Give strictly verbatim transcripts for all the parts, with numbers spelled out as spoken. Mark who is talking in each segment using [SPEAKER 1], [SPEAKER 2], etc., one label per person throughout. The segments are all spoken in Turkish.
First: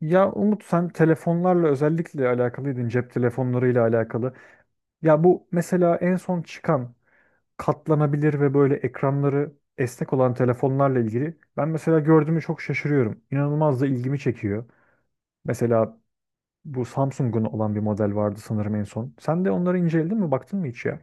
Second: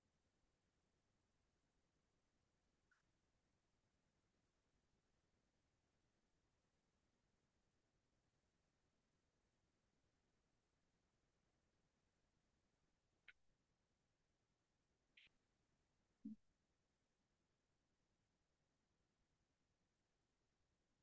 [SPEAKER 1] Ya Umut sen telefonlarla özellikle alakalıydın cep telefonlarıyla alakalı. Ya bu mesela en son çıkan katlanabilir ve böyle ekranları esnek olan telefonlarla ilgili ben mesela gördüğümü çok şaşırıyorum. İnanılmaz da ilgimi çekiyor. Mesela bu Samsung'un olan bir model vardı sanırım en son. Sen de onları inceledin mi baktın mı hiç ya?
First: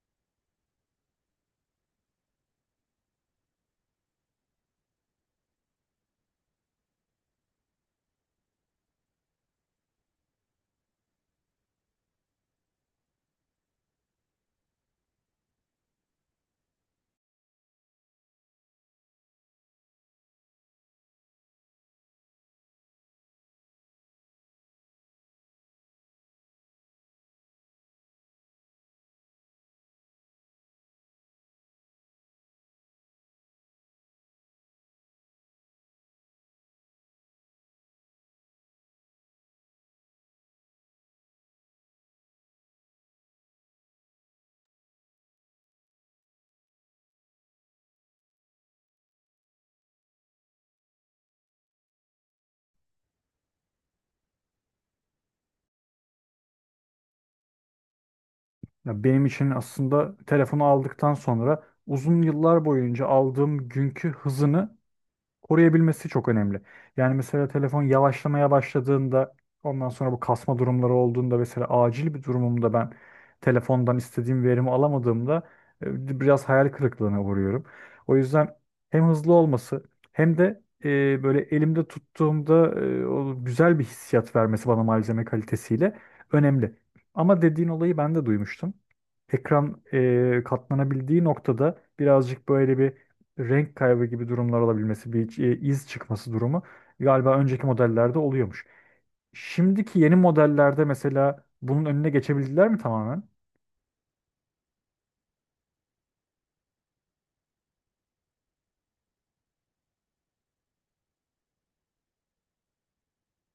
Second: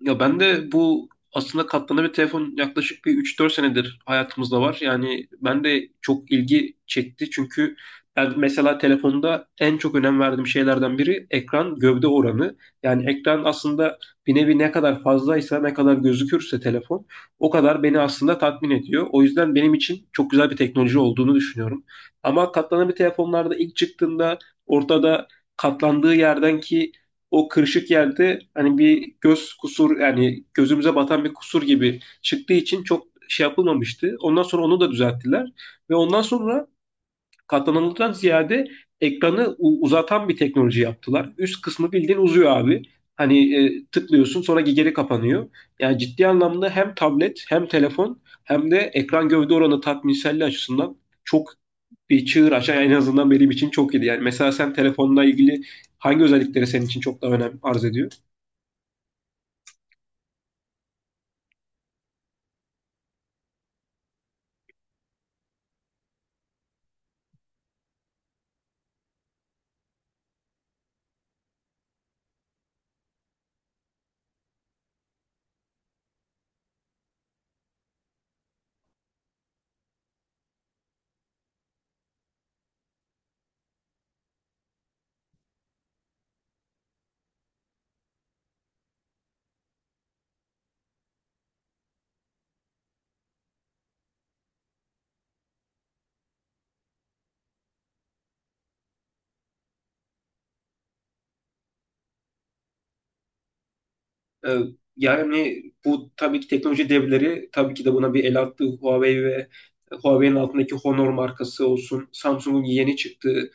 [SPEAKER 2] Ya ben de bu aslında katlanabilir telefon yaklaşık bir üç dört senedir hayatımızda var. Yani ben de çok ilgi çekti çünkü ben mesela telefonda en çok önem verdiğim şeylerden biri ekran gövde oranı. Yani ekran aslında bir nevi ne kadar fazlaysa, ne kadar gözükürse telefon o kadar beni aslında tatmin ediyor. O yüzden benim için çok güzel bir teknoloji olduğunu düşünüyorum. Ama katlanabilir telefonlarda ilk çıktığında ortada katlandığı yerdenki o kırışık yerde hani bir göz kusur yani gözümüze batan bir kusur gibi çıktığı için çok şey yapılmamıştı. Ondan sonra onu da düzelttiler ve ondan sonra katlananlıktan ziyade ekranı u- uzatan bir teknoloji yaptılar. Üst kısmı bildiğin uzuyor abi. Hani e, tıklıyorsun sonra geri kapanıyor. Yani ciddi anlamda hem tablet hem telefon hem de ekran gövde oranı tatminselliği açısından çok bir çığır açan en azından benim için çok iyiydi. Yani mesela sen telefonla ilgili hangi özellikleri senin için çok daha önem arz ediyor?
[SPEAKER 1] Ya benim için aslında telefonu aldıktan sonra uzun yıllar boyunca aldığım günkü hızını koruyabilmesi çok önemli. Yani mesela telefon yavaşlamaya başladığında ondan sonra bu kasma durumları olduğunda mesela acil bir durumumda ben telefondan istediğim verimi alamadığımda e, biraz hayal kırıklığına uğruyorum. O yüzden hem hızlı olması hem de e, böyle elimde tuttuğumda e, o güzel bir hissiyat vermesi bana malzeme kalitesiyle önemli. Ama dediğin olayı ben de duymuştum. Ekran e, katlanabildiği noktada birazcık böyle bir renk kaybı gibi durumlar olabilmesi, bir e, iz çıkması durumu galiba önceki modellerde oluyormuş. Şimdiki yeni modellerde mesela bunun önüne geçebildiler mi tamamen?
[SPEAKER 2] Ee, Yani bu tabii ki teknoloji devleri tabii ki de buna bir el attı. Huawei ve Huawei'nin altındaki Honor markası olsun, Samsung'un yeni çıktığı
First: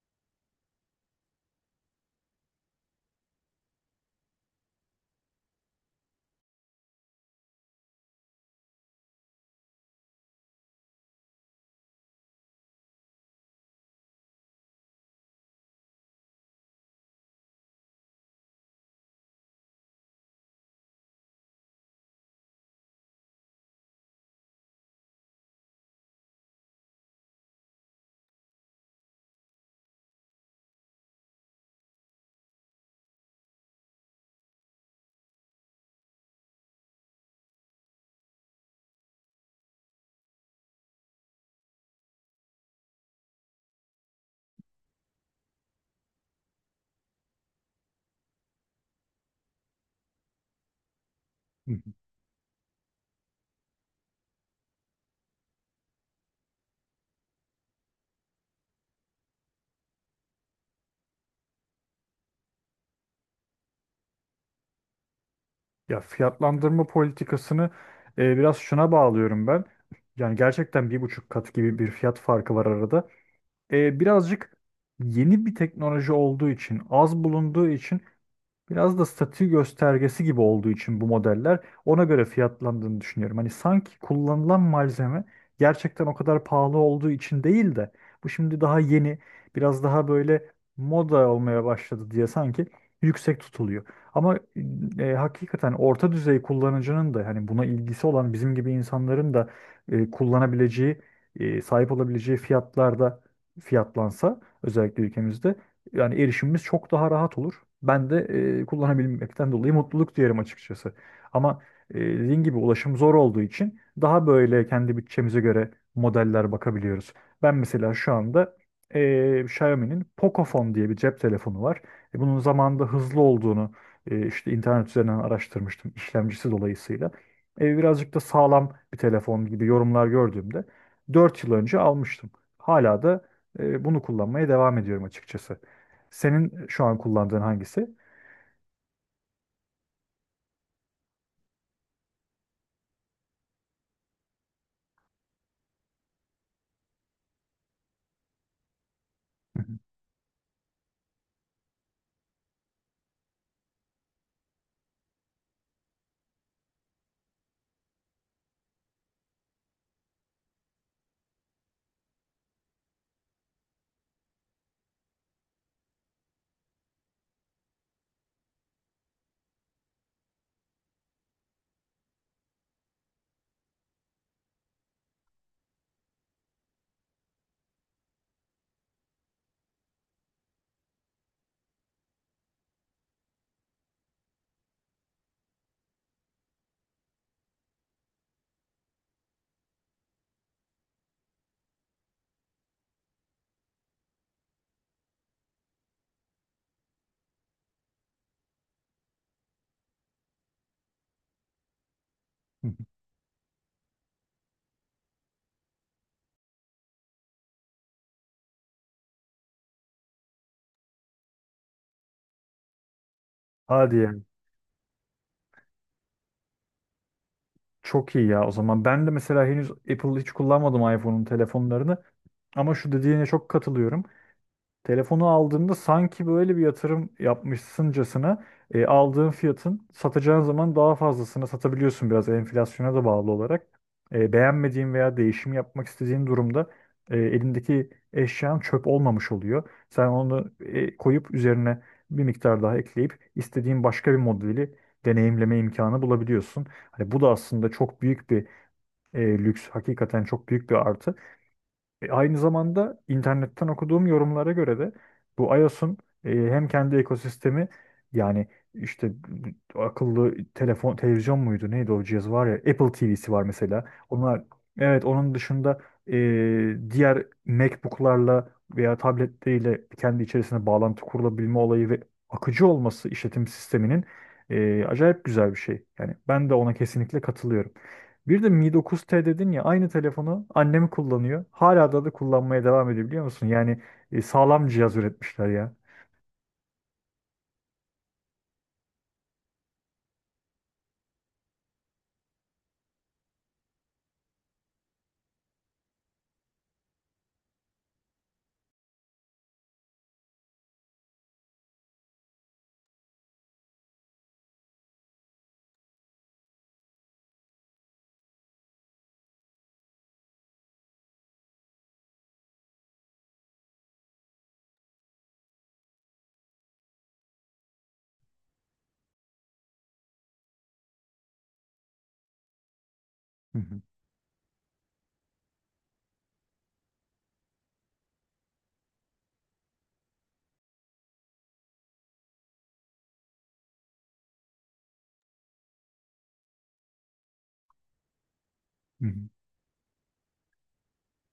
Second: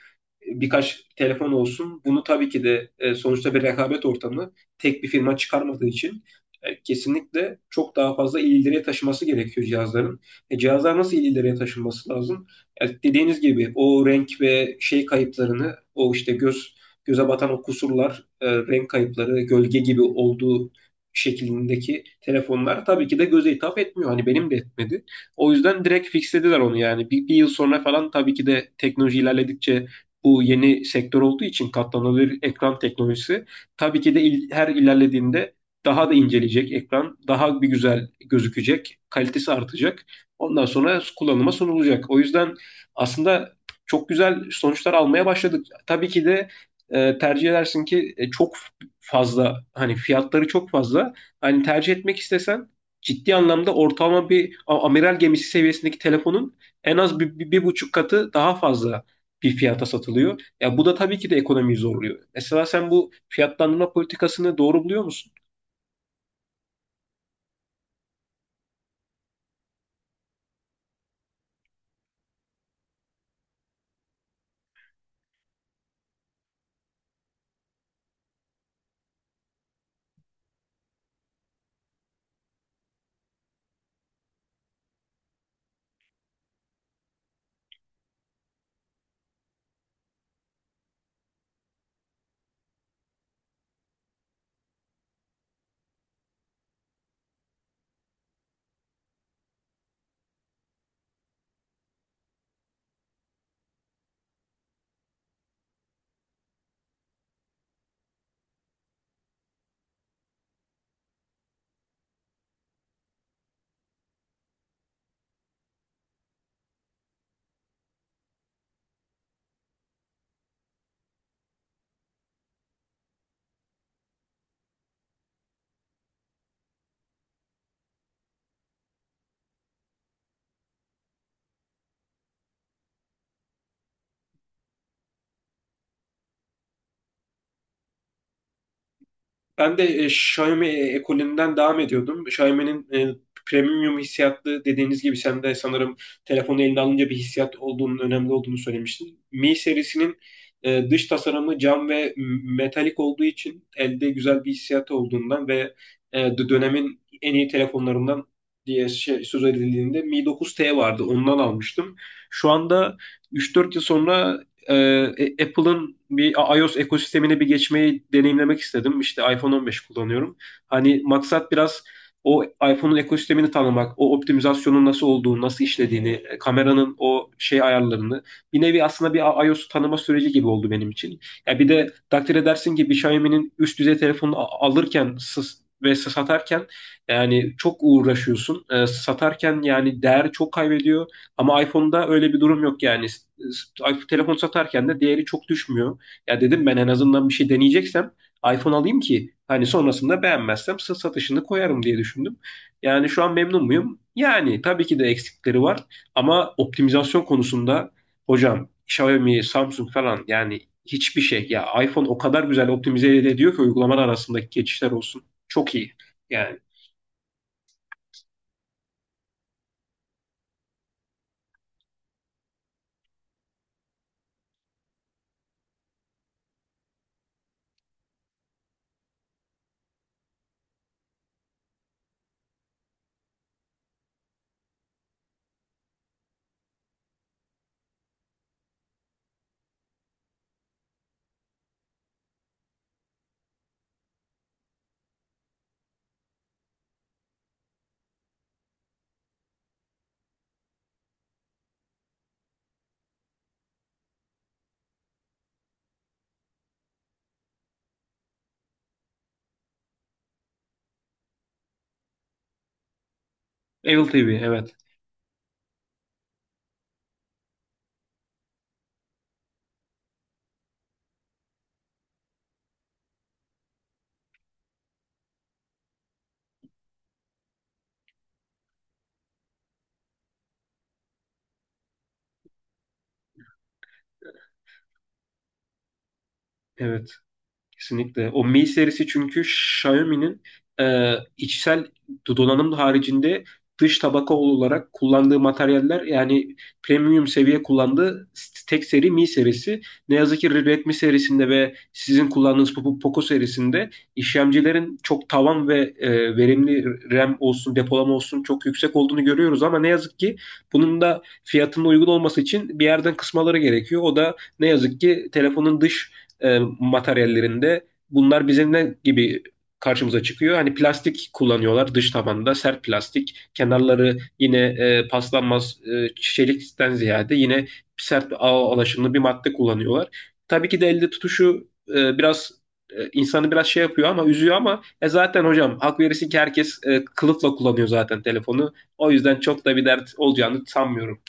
[SPEAKER 2] e, birkaç telefon olsun. Bunu tabii ki de e, sonuçta bir rekabet ortamı tek bir firma çıkarmadığı için e, kesinlikle çok daha fazla ileriye taşıması gerekiyor cihazların. E, Cihazlar nasıl ileriye taşınması lazım? E, Dediğiniz gibi o renk ve şey kayıplarını, o işte göz göze batan o kusurlar, e, renk kayıpları, gölge gibi olduğu şeklindeki telefonlar tabii ki de göze hitap etmiyor. Hani benim de etmedi. O yüzden direkt fixlediler onu yani. Bir, bir yıl sonra falan tabii ki de teknoloji ilerledikçe bu yeni sektör olduğu için katlanabilir ekran teknolojisi tabii ki de il- her ilerlediğinde daha da inceleyecek ekran, daha bir güzel gözükecek, kalitesi artacak. Ondan sonra kullanıma sunulacak. O yüzden aslında çok güzel sonuçlar almaya başladık. Tabii ki de e, tercih edersin ki e, çok fazla hani fiyatları çok fazla. Hani
[SPEAKER 1] Hı hı.
[SPEAKER 2] tercih etmek istesen ciddi anlamda ortalama bir a- amiral gemisi seviyesindeki telefonun en az bir, bir, bir buçuk katı daha fazla bir fiyata satılıyor. Ya bu da tabii ki de ekonomiyi zorluyor. Mesela sen bu fiyatlandırma politikasını doğru buluyor musun?
[SPEAKER 1] Ya fiyatlandırma politikasını e, biraz şuna bağlıyorum ben. Yani gerçekten bir buçuk kat gibi bir fiyat farkı var arada. E, birazcık yeni bir teknoloji olduğu için, az bulunduğu için Biraz da statü göstergesi gibi olduğu için bu modeller ona göre fiyatlandığını düşünüyorum. Hani sanki kullanılan malzeme gerçekten o kadar pahalı olduğu için değil de bu şimdi daha yeni, biraz daha böyle moda olmaya başladı diye sanki yüksek tutuluyor. Ama e, hakikaten orta düzey kullanıcının da hani buna ilgisi olan bizim gibi insanların da e, kullanabileceği, e, sahip olabileceği fiyatlarda fiyatlansa özellikle ülkemizde yani erişimimiz çok daha rahat olur. Ben de e, kullanabilmekten dolayı mutluluk duyarım açıkçası. Ama e, dediğin gibi ulaşım zor olduğu için daha böyle kendi bütçemize göre modeller bakabiliyoruz. Ben mesela şu anda e, Xiaomi'nin Pocophone diye bir cep telefonu var. E, bunun zamanında hızlı olduğunu e, işte internet üzerinden araştırmıştım işlemcisi dolayısıyla. E, birazcık da sağlam bir telefon gibi yorumlar gördüğümde dört yıl önce almıştım. Hala da e, bunu kullanmaya devam ediyorum açıkçası. Senin şu an kullandığın hangisi?
[SPEAKER 2] Ben de e, Xiaomi e, ekolünden devam ediyordum. Xiaomi'nin e, premium hissiyatlı dediğiniz gibi sen de sanırım telefonu eline alınca bir hissiyat olduğunun önemli olduğunu söylemiştin. Mi
[SPEAKER 1] Hı hı,
[SPEAKER 2] serisinin e, dış tasarımı cam ve metalik olduğu için elde güzel bir hissiyatı olduğundan ve e, dö- dönemin en iyi telefonlarından diye şey, söz edildiğinde Mi dokuz T vardı. Ondan almıştım. Şu anda üç dört yıl sonra e, e, Apple'ın bir iOS ekosistemine bir geçmeyi deneyimlemek istedim. İşte iPhone on beş kullanıyorum. Hani maksat biraz o iPhone'un ekosistemini tanımak, o optimizasyonun nasıl olduğunu, nasıl işlediğini, e, kameranın o şey ayarlarını. Bir nevi aslında bir iOS tanıma süreci gibi oldu benim için. Ya bir de takdir edersin ki bir Xiaomi'nin üst düzey telefonunu a- alırken sız- ve satarken yani çok uğraşıyorsun. E, satarken yani değer çok kaybediyor. Ama iPhone'da öyle bir durum yok yani. S- s- Telefon satarken de değeri çok düşmüyor. Ya dedim ben en azından bir şey deneyeceksem iPhone alayım ki hani sonrasında beğenmezsem sa- satışını koyarım diye düşündüm.
[SPEAKER 1] hı hı.
[SPEAKER 2] Yani şu an memnun muyum? Yani tabii ki de eksikleri var ama optimizasyon konusunda hocam Xiaomi, Samsung falan yani hiçbir şey. Ya iPhone o kadar güzel optimize ediyor ki
[SPEAKER 1] Hadi
[SPEAKER 2] uygulamalar
[SPEAKER 1] ya.
[SPEAKER 2] arasındaki geçişler olsun. Çok iyi. Yani
[SPEAKER 1] Çok iyi ya. O zaman ben de mesela henüz Apple hiç kullanmadım iPhone'un telefonlarını. Ama şu dediğine çok katılıyorum. Telefonu aldığında sanki böyle bir yatırım yapmışsıncasına e, aldığın fiyatın satacağın zaman daha fazlasını satabiliyorsun biraz enflasyona da bağlı olarak. E, beğenmediğin veya değişim yapmak istediğin durumda e, elindeki eşyan çöp olmamış oluyor. Sen onu e, koyup üzerine bir miktar daha ekleyip istediğin başka bir modeli deneyimleme imkanı bulabiliyorsun. Hani bu da aslında çok büyük bir e, lüks, hakikaten çok büyük bir artı. E, aynı zamanda internetten okuduğum yorumlara göre de bu iOS'un e, hem kendi ekosistemi yani işte akıllı telefon televizyon muydu neydi o cihaz var ya Apple T V'si var mesela.
[SPEAKER 2] Apple T V
[SPEAKER 1] Onlar
[SPEAKER 2] evet.
[SPEAKER 1] evet onun dışında e, diğer MacBook'larla veya tabletleriyle kendi içerisine bağlantı kurulabilme olayı ve akıcı olması işletim sisteminin e, acayip güzel bir şey. Yani ben de ona kesinlikle katılıyorum. Bir de Mi dokuz T dedin ya aynı telefonu annem kullanıyor. Hala da da kullanmaya devam ediyor biliyor musun? Yani e, sağlam cihaz üretmişler ya.
[SPEAKER 2] Evet. Kesinlikle. O Mi serisi çünkü Xiaomi'nin e, içsel donanım haricinde dış tabaka olarak kullandığı materyaller yani premium seviye kullandığı tek seri Mi serisi. Ne yazık ki Redmi serisinde ve sizin kullandığınız Poco Poco serisinde işlemcilerin çok tavan ve e, verimli RAM olsun, depolama olsun çok yüksek olduğunu görüyoruz ama ne yazık ki bunun da fiyatının uygun olması için bir yerden kısmaları gerekiyor. O da ne yazık ki telefonun dış e, materyallerinde bunlar bizim ne gibi karşımıza çıkıyor? Hani plastik kullanıyorlar dış tabanda sert plastik.
[SPEAKER 1] Hı hı,
[SPEAKER 2] Kenarları yine e, paslanmaz e, çelikten ziyade yine sert ağ alaşımlı bir madde kullanıyorlar. Tabii ki de elde tutuşu e, biraz e, insanı biraz şey yapıyor ama üzüyor ama e zaten hocam hak verirsin ki herkes e, kılıfla kullanıyor zaten telefonu.
[SPEAKER 1] hı
[SPEAKER 2] O
[SPEAKER 1] hı.
[SPEAKER 2] yüzden çok da bir dert olacağını sanmıyorum.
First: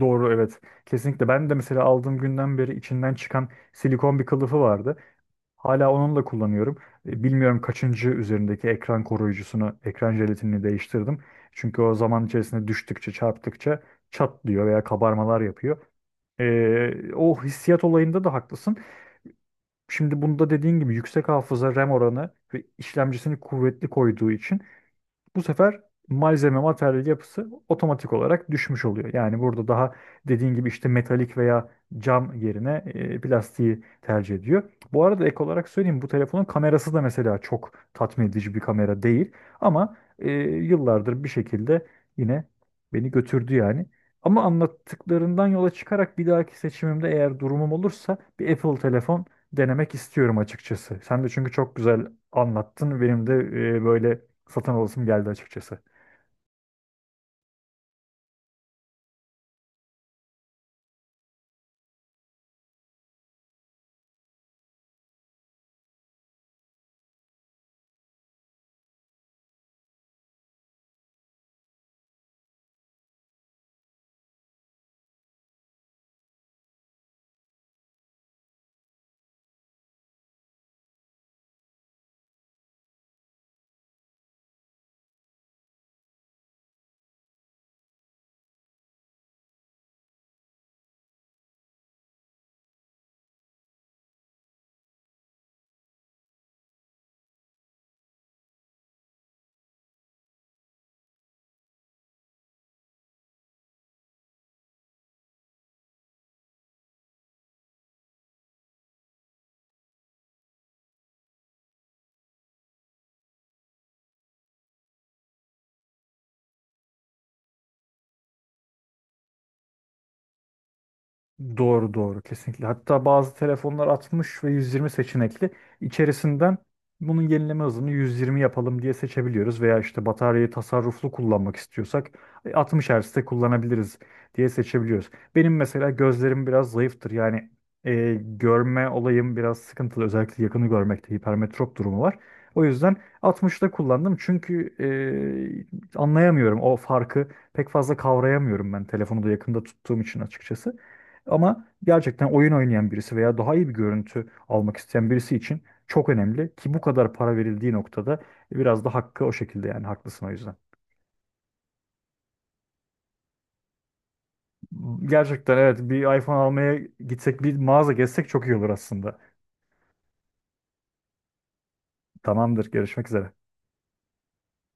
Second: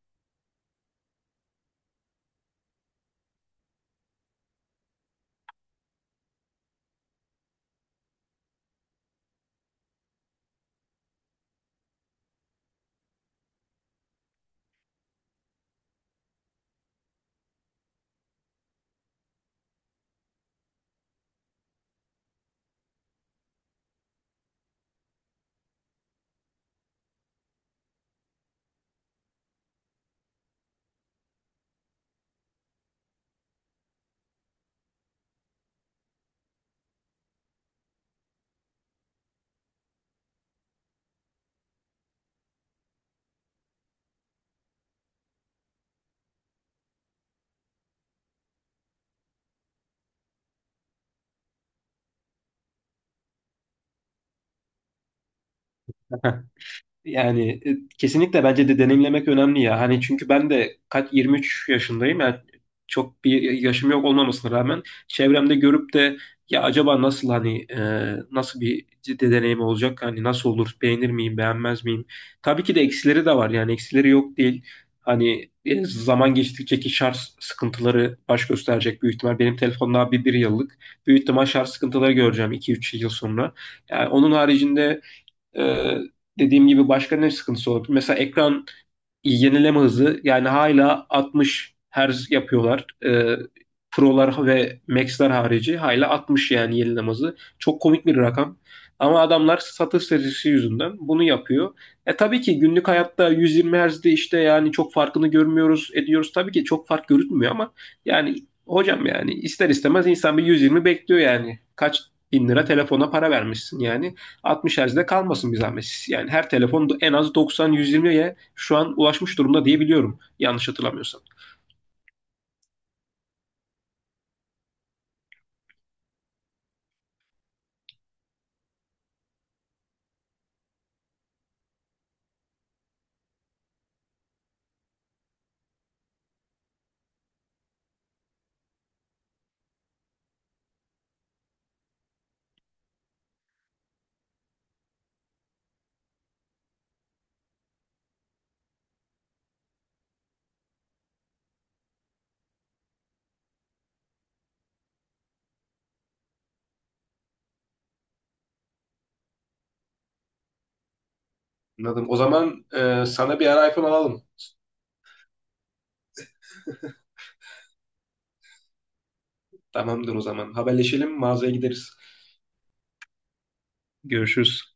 [SPEAKER 1] Doğru evet. Kesinlikle ben de mesela aldığım günden beri içinden çıkan silikon bir kılıfı vardı. Hala onunla kullanıyorum. E, Bilmiyorum kaçıncı üzerindeki ekran koruyucusunu, ekran jelatinini değiştirdim. Çünkü o zaman içerisinde düştükçe, çarptıkça çatlıyor veya kabarmalar yapıyor. E, o hissiyat olayında da haklısın. Şimdi bunda dediğin gibi yüksek hafıza RAM oranı ve işlemcisini kuvvetli koyduğu için bu sefer malzeme materyal yapısı otomatik olarak düşmüş oluyor. Yani burada daha dediğin gibi işte metalik veya cam yerine e, plastiği tercih ediyor. Bu arada ek olarak söyleyeyim bu telefonun kamerası da mesela çok tatmin edici bir kamera değil. Ama e, yıllardır bir şekilde yine beni götürdü yani. Ama anlattıklarından yola çıkarak bir dahaki seçimimde eğer durumum olursa bir Apple telefon denemek istiyorum açıkçası. Sen de çünkü çok güzel anlattın. Benim de e, böyle satın alasım geldi açıkçası.
[SPEAKER 2] Yani e, kesinlikle bence de deneyimlemek önemli ya. Hani çünkü ben de kaç yirmi üç yaşındayım. Yani çok bir yaşım yok olmamasına rağmen çevremde görüp de ya acaba nasıl hani e, nasıl bir ciddi deneyim olacak? Hani nasıl olur? Beğenir miyim, beğenmez miyim? Tabii ki de eksileri de var. Yani eksileri yok değil. Hani e, zaman geçtikçe ki şarj sıkıntıları baş gösterecek büyük ihtimal. Benim telefonum daha bir, bir yıllık. Büyük ihtimal şarj sıkıntıları göreceğim iki üç yıl sonra. Yani onun haricinde ee, dediğim gibi başka ne sıkıntısı olabilir? Mesela ekran yenileme hızı yani hala altmış Hz yapıyorlar. Ee, Pro'lar ve maxlar harici hala altmış yani yenileme hızı. Çok komik bir rakam. Ama adamlar satış stratejisi yüzünden bunu yapıyor. E tabii ki günlük hayatta yüz yirmi Hz'de işte yani çok farkını görmüyoruz, ediyoruz. Tabii ki çok fark görünmüyor ama yani hocam yani ister istemez insan bir yüz yirmi bekliyor yani. Kaç bin lira telefona para vermişsin yani. altmış Hz'de kalmasın bir zahmet. Yani her telefon en az doksan yüz yirmiye şu an ulaşmış durumda diye biliyorum. Yanlış hatırlamıyorsam.
[SPEAKER 1] Doğru doğru, kesinlikle. Hatta bazı telefonlar altmış ve yüz yirmi seçenekli. İçerisinden bunun yenileme hızını yüz yirmi yapalım diye seçebiliyoruz veya işte bataryayı tasarruflu kullanmak istiyorsak e, altmış Hz'de kullanabiliriz diye seçebiliyoruz. Benim mesela gözlerim biraz zayıftır. Yani e, görme olayım biraz sıkıntılı. Özellikle yakını görmekte hipermetrop durumu var. O yüzden altmışta kullandım çünkü e, anlayamıyorum o farkı. Pek fazla kavrayamıyorum ben telefonu da yakında tuttuğum için açıkçası. Ama gerçekten oyun oynayan birisi veya daha iyi bir görüntü almak isteyen birisi için çok önemli ki bu kadar para verildiği noktada biraz da hakkı o şekilde yani haklısın o yüzden.
[SPEAKER 2] Anladım. O zaman e, sana bir ara iPhone alalım.
[SPEAKER 1] Gerçekten evet bir iPhone almaya gitsek bir mağaza gezsek çok iyi olur aslında.
[SPEAKER 2] Tamamdır o zaman. Haberleşelim, mağazaya gideriz.
[SPEAKER 1] Tamamdır, görüşmek üzere.
[SPEAKER 2] Görüşürüz.